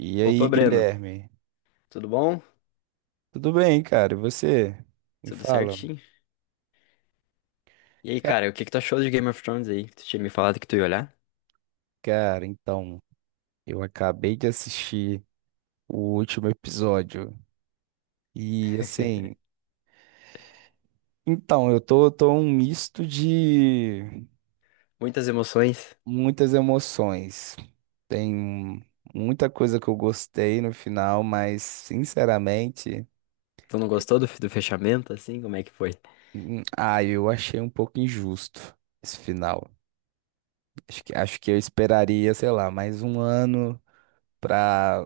E Opa, aí, Breno, Guilherme? tudo bom? Tudo bem, cara? E você? Me Tudo fala. certinho? E aí, Ca- cara, o que que tu achou de Game of Thrones aí? Que tu tinha me falado que tu ia olhar? Cara, então, eu acabei de assistir o último episódio. E assim, então, eu tô um misto de Muitas emoções. muitas emoções. Tem muita coisa que eu gostei no final, mas sinceramente, Tu não gostou do fechamento, assim? Como é que foi? Eu achei um pouco injusto esse final. Acho que eu esperaria, sei lá, mais um ano. Pra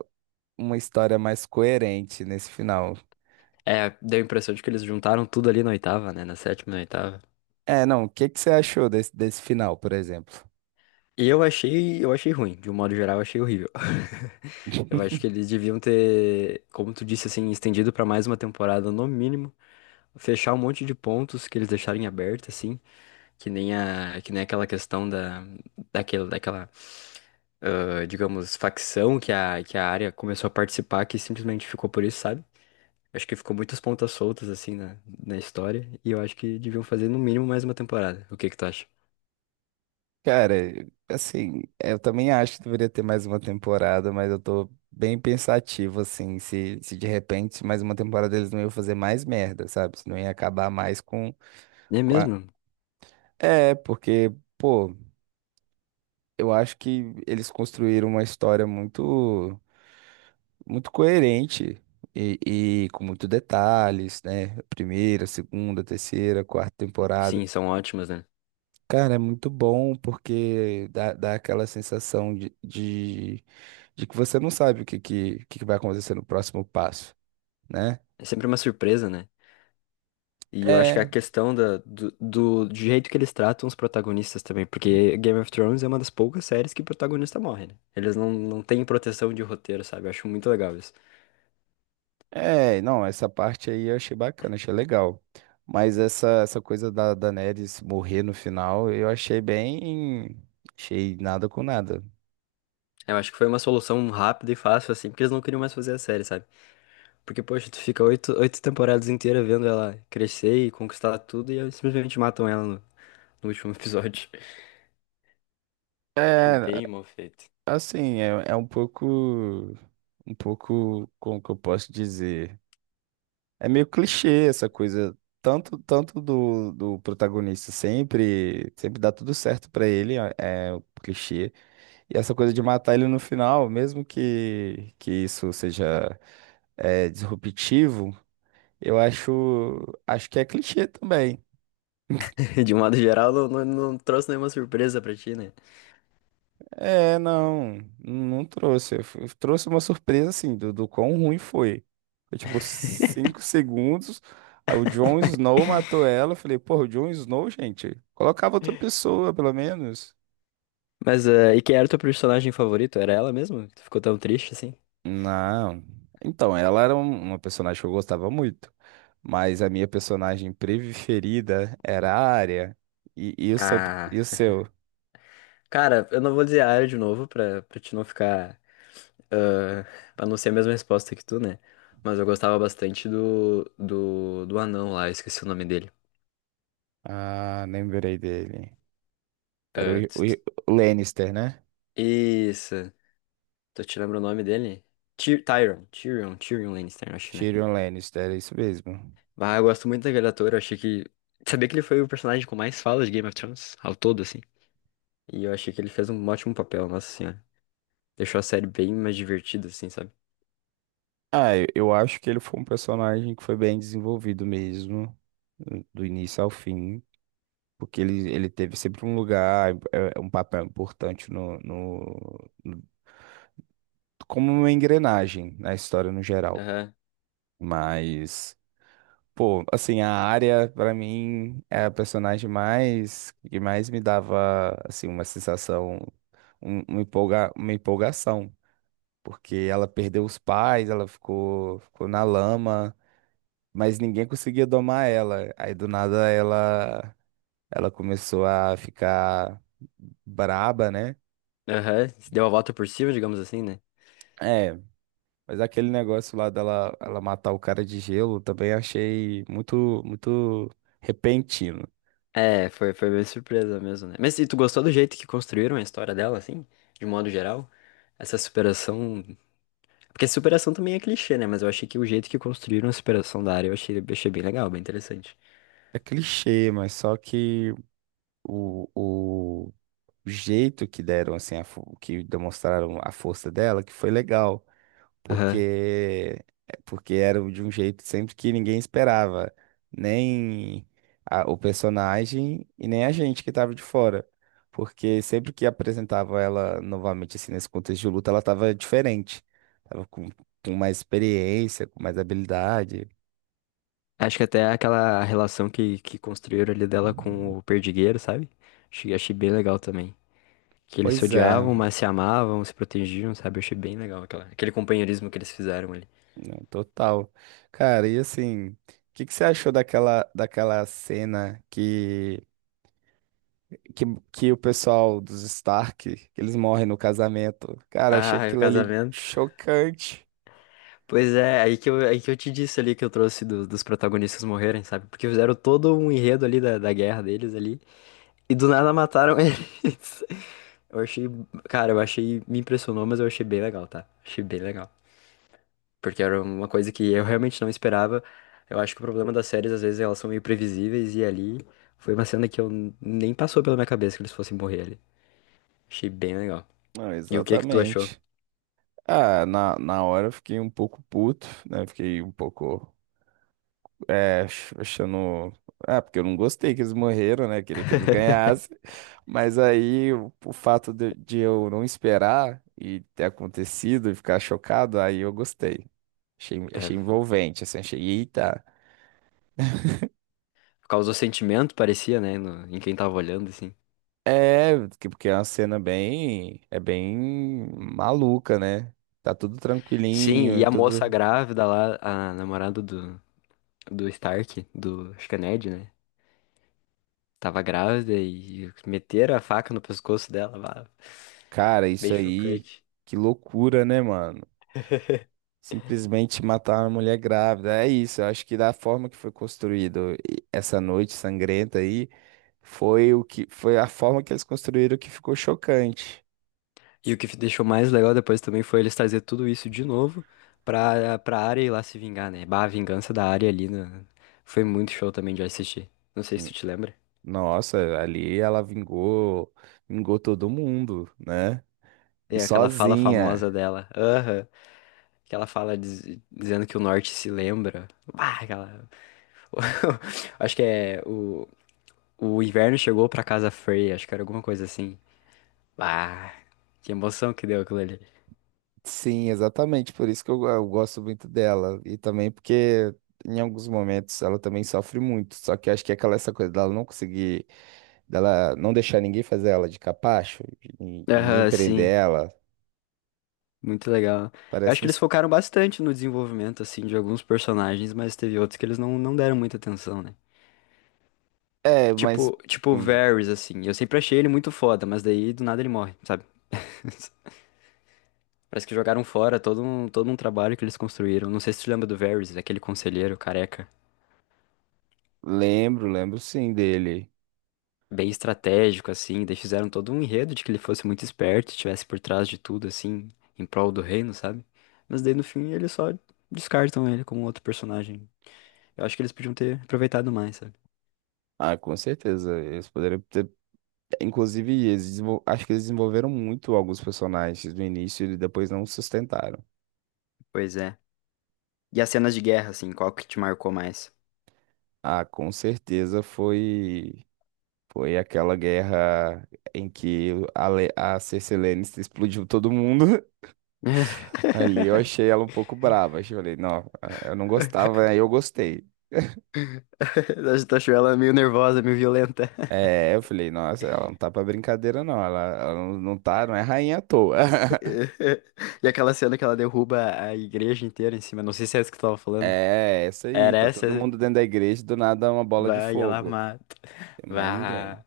uma história mais coerente nesse final. É, deu a impressão de que eles juntaram tudo ali na oitava, né? Na sétima, e na oitava. É, não, o que que você achou desse final, por exemplo? Eu achei ruim. De um modo geral, eu achei horrível. Eu acho que eles deviam ter, como tu disse, assim, estendido pra mais uma temporada no mínimo. Fechar um monte de pontos que eles deixarem aberto, assim. Que nem a, que nem aquela questão da, daquele, daquela, ah, digamos, facção que a área começou a participar, que simplesmente ficou por isso, sabe? Acho que ficou muitas pontas soltas, assim, na, na história, e eu acho que deviam fazer no mínimo mais uma temporada. O que que tu acha? Cara, assim, eu também acho que deveria ter mais uma temporada, mas eu tô bem pensativo, assim, se de repente mais uma temporada eles não iam fazer mais merda, sabe? Se não ia acabar mais com, É com a... mesmo? É, porque, pô, eu acho que eles construíram uma história muito coerente e, e com muitos detalhes, né? Primeira, segunda, terceira, quarta temporada. Sim, são ótimas, né? Cara, é muito bom porque dá aquela sensação de que você não sabe o que vai acontecer no próximo passo, né? É sempre uma surpresa, né? E eu acho que a É, questão da, do, do jeito que eles tratam os protagonistas também, porque Game of Thrones é uma das poucas séries que o protagonista morre, né? Eles não, não têm proteção de roteiro, sabe? Eu acho muito legal isso. é, não, essa parte aí eu achei bacana, achei legal. Mas essa coisa da Daenerys morrer no final, eu achei bem. Achei nada com nada. Eu acho que foi uma solução rápida e fácil, assim, porque eles não queriam mais fazer a série, sabe? Porque, poxa, tu fica oito temporadas inteiras vendo ela crescer e conquistar tudo e aí simplesmente matam ela no, no último episódio. Achei É. bem mal feito. Assim, é um pouco, como que eu posso dizer? É meio clichê essa coisa, tanto do protagonista sempre dá tudo certo pra ele, é o clichê. E essa coisa de matar ele no final, mesmo que isso seja disruptivo, eu acho que é clichê também. De um modo geral, não, não, não trouxe nenhuma surpresa pra ti, né? É, não, não trouxe. Trouxe uma surpresa, assim, do quão ruim foi. Foi tipo 5 segundos, aí o Jon Snow matou ela. Eu falei, porra, o Jon Snow, gente, colocava outra pessoa, pelo menos. Mas, e quem era o teu personagem favorito? Era ela mesmo? Que tu ficou tão triste, assim? Não. Então, ela era uma personagem que eu gostava muito, mas a minha personagem preferida era a Arya. E, e o seu, Ah, e o seu? cara, eu não vou dizer a área de novo pra, pra te não ficar ah, pra não ser a mesma resposta que tu, né? Mas eu gostava bastante do, do, do anão lá, eu esqueci o nome dele. Ah, lembrei dele. Era Ah, tss, o tss. o Lannister, né? Isso. Tu te lembra o nome dele? Tyrion, Tyrion, Tyrion Lannister, eu acho, né? Tyrion Lannister, é isso mesmo. Ah, eu gosto muito daquele ator, eu achei que... Sabia que ele foi o personagem com mais falas de Game of Thrones, ao todo, assim. E eu achei que ele fez um ótimo papel, nossa senhora. Deixou a série bem mais divertida, assim, sabe? Ah, eu acho que ele foi um personagem que foi bem desenvolvido mesmo, do início ao fim, porque ele teve sempre um lugar, um papel importante no- como uma engrenagem na história no geral. Aham, Mas, pô, assim, a área pra mim, é a personagem que mais me dava, assim, uma sensação, uma empolgação, porque ela perdeu os pais, ela ficou na lama. Mas ninguém conseguia domar ela. Aí do nada ela começou a ficar braba, né? aham. Deu a volta por cima, digamos assim, né? É, mas aquele negócio lá dela ela matar o cara de gelo também achei muito muito repentino. É, foi, foi bem surpresa mesmo, né? Mas e tu gostou do jeito que construíram a história dela, assim? De modo geral? Essa superação. Porque a superação também é clichê, né? Mas eu achei que o jeito que construíram a superação da área eu achei bem legal, bem interessante. É clichê, mas só que o jeito que deram assim que demonstraram a força dela que foi legal. Aham. porque porque era de um jeito sempre que ninguém esperava, nem o personagem e nem a gente que estava de fora. Porque sempre que apresentava ela novamente assim nesse contexto de luta, ela estava diferente, tava com mais experiência, com mais habilidade. Acho que até aquela relação que construíram ali dela com o perdigueiro, sabe? Achei, achei bem legal também. Que eles se Pois odiavam, é, mas se amavam, se protegiam, sabe? Eu achei bem legal aquela, aquele companheirismo que eles fizeram ali. não, total. Cara, e assim, o que que você achou daquela cena que, que o pessoal dos Stark, eles morrem no casamento. Cara, achei Ah, e o aquilo ali casamento. chocante. Pois é, aí que eu te disse ali que eu trouxe dos protagonistas morrerem, sabe? Porque fizeram todo um enredo ali da, da guerra deles ali, e do nada mataram eles. Eu achei, cara, eu achei, me impressionou, mas eu achei bem legal, tá? Achei bem legal. Porque era uma coisa que eu realmente não esperava. Eu acho que o problema das séries, às vezes, elas são meio previsíveis, e ali foi uma cena que nem passou pela minha cabeça que eles fossem morrer ali. Achei bem legal. Não, E o que que tu achou? exatamente. Ah, na hora eu fiquei um pouco puto, né? Fiquei um pouco, achando... Ah, porque eu não gostei que eles morreram, né? Queria que eles ganhassem. Mas aí, o fato de eu não esperar e ter acontecido e ficar chocado, aí eu gostei. Achei, É, achei envolvente, assim, achei, eita. causou sentimento, parecia, né, em quem tava olhando, assim. É, porque é uma cena é bem maluca, né? Tá tudo Sim, e tranquilinho, a moça tudo. grávida lá, a namorada do, do Stark, do, acho que é Ned, né? Tava grávida e meteram a faca no pescoço dela, lá. Cara, isso Bem aí, chocante. que loucura, né, mano? Simplesmente matar uma mulher grávida. É isso, eu acho que da forma que foi construído essa noite sangrenta aí, foi a forma que eles construíram que ficou chocante. E o que deixou mais legal depois também foi eles trazer tudo isso de novo pra, pra Arya ir lá se vingar, né? Bah, a vingança da Arya ali né? Foi muito show também de assistir. Não sei se tu te lembra. Nossa, ali ela vingou todo mundo, né? E É aquela fala famosa sozinha. dela. Aham. Que ela fala dizendo que o norte se lembra. Bah, aquela. Acho que é o. O inverno chegou pra casa fria, acho que era alguma coisa assim. Ah, que emoção que deu aquilo ali. Sim, exatamente, por isso que eu gosto muito dela. E também porque em alguns momentos ela também sofre muito. Só que eu acho que é aquela essa coisa dela não deixar ninguém fazer ela de capacho, de ninguém Aham, prender sim, ela. muito legal. Eu acho Parece que um. eles focaram bastante no desenvolvimento, assim, de alguns personagens, mas teve outros que eles não, não deram muita atenção, né? É, mas Tipo o hum, Varys, assim, eu sempre achei ele muito foda, mas daí do nada ele morre, sabe? Parece que jogaram fora todo um trabalho que eles construíram. Não sei se tu lembra do Varys, aquele conselheiro careca. lembro sim dele. Bem estratégico, assim. Daí fizeram todo um enredo de que ele fosse muito esperto, estivesse por trás de tudo, assim, em prol do reino, sabe? Mas daí no fim eles só descartam ele como outro personagem. Eu acho que eles podiam ter aproveitado mais, sabe? Ah, com certeza. Eles poderiam ter. Inclusive, eles acho que eles desenvolveram muito alguns personagens no início e depois não sustentaram. Pois é. E as cenas de guerra, assim, qual que te marcou mais? Ah, com certeza foi. Foi aquela guerra em que a Cersei Lannister explodiu todo mundo. Ali eu achei ela um pouco brava. Eu falei, não, eu não gostava, aí eu gostei. Acho achou ela meio nervosa, meio violenta. É, eu falei, nossa, ela não tá pra brincadeira, não. Ela não é rainha à toa. E aquela cena que ela derruba a igreja inteira em cima, não sei se é essa que tu tava falando. É, essa aí, Era tá todo essa? mundo dentro da igreja, do nada uma bola de Vai, ela fogo. mata. Tem mais ninguém. Vá.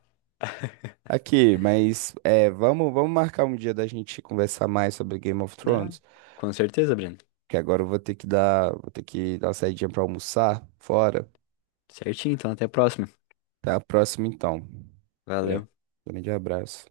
Aqui, mas é, vamos marcar um dia da gente conversar mais sobre Game of Ah, Thrones? com certeza, Breno. Que agora eu vou ter que dar, uma saidinha pra almoçar fora. Certinho, então até a próxima. Até a próxima, então. Grande Valeu. grande abraço.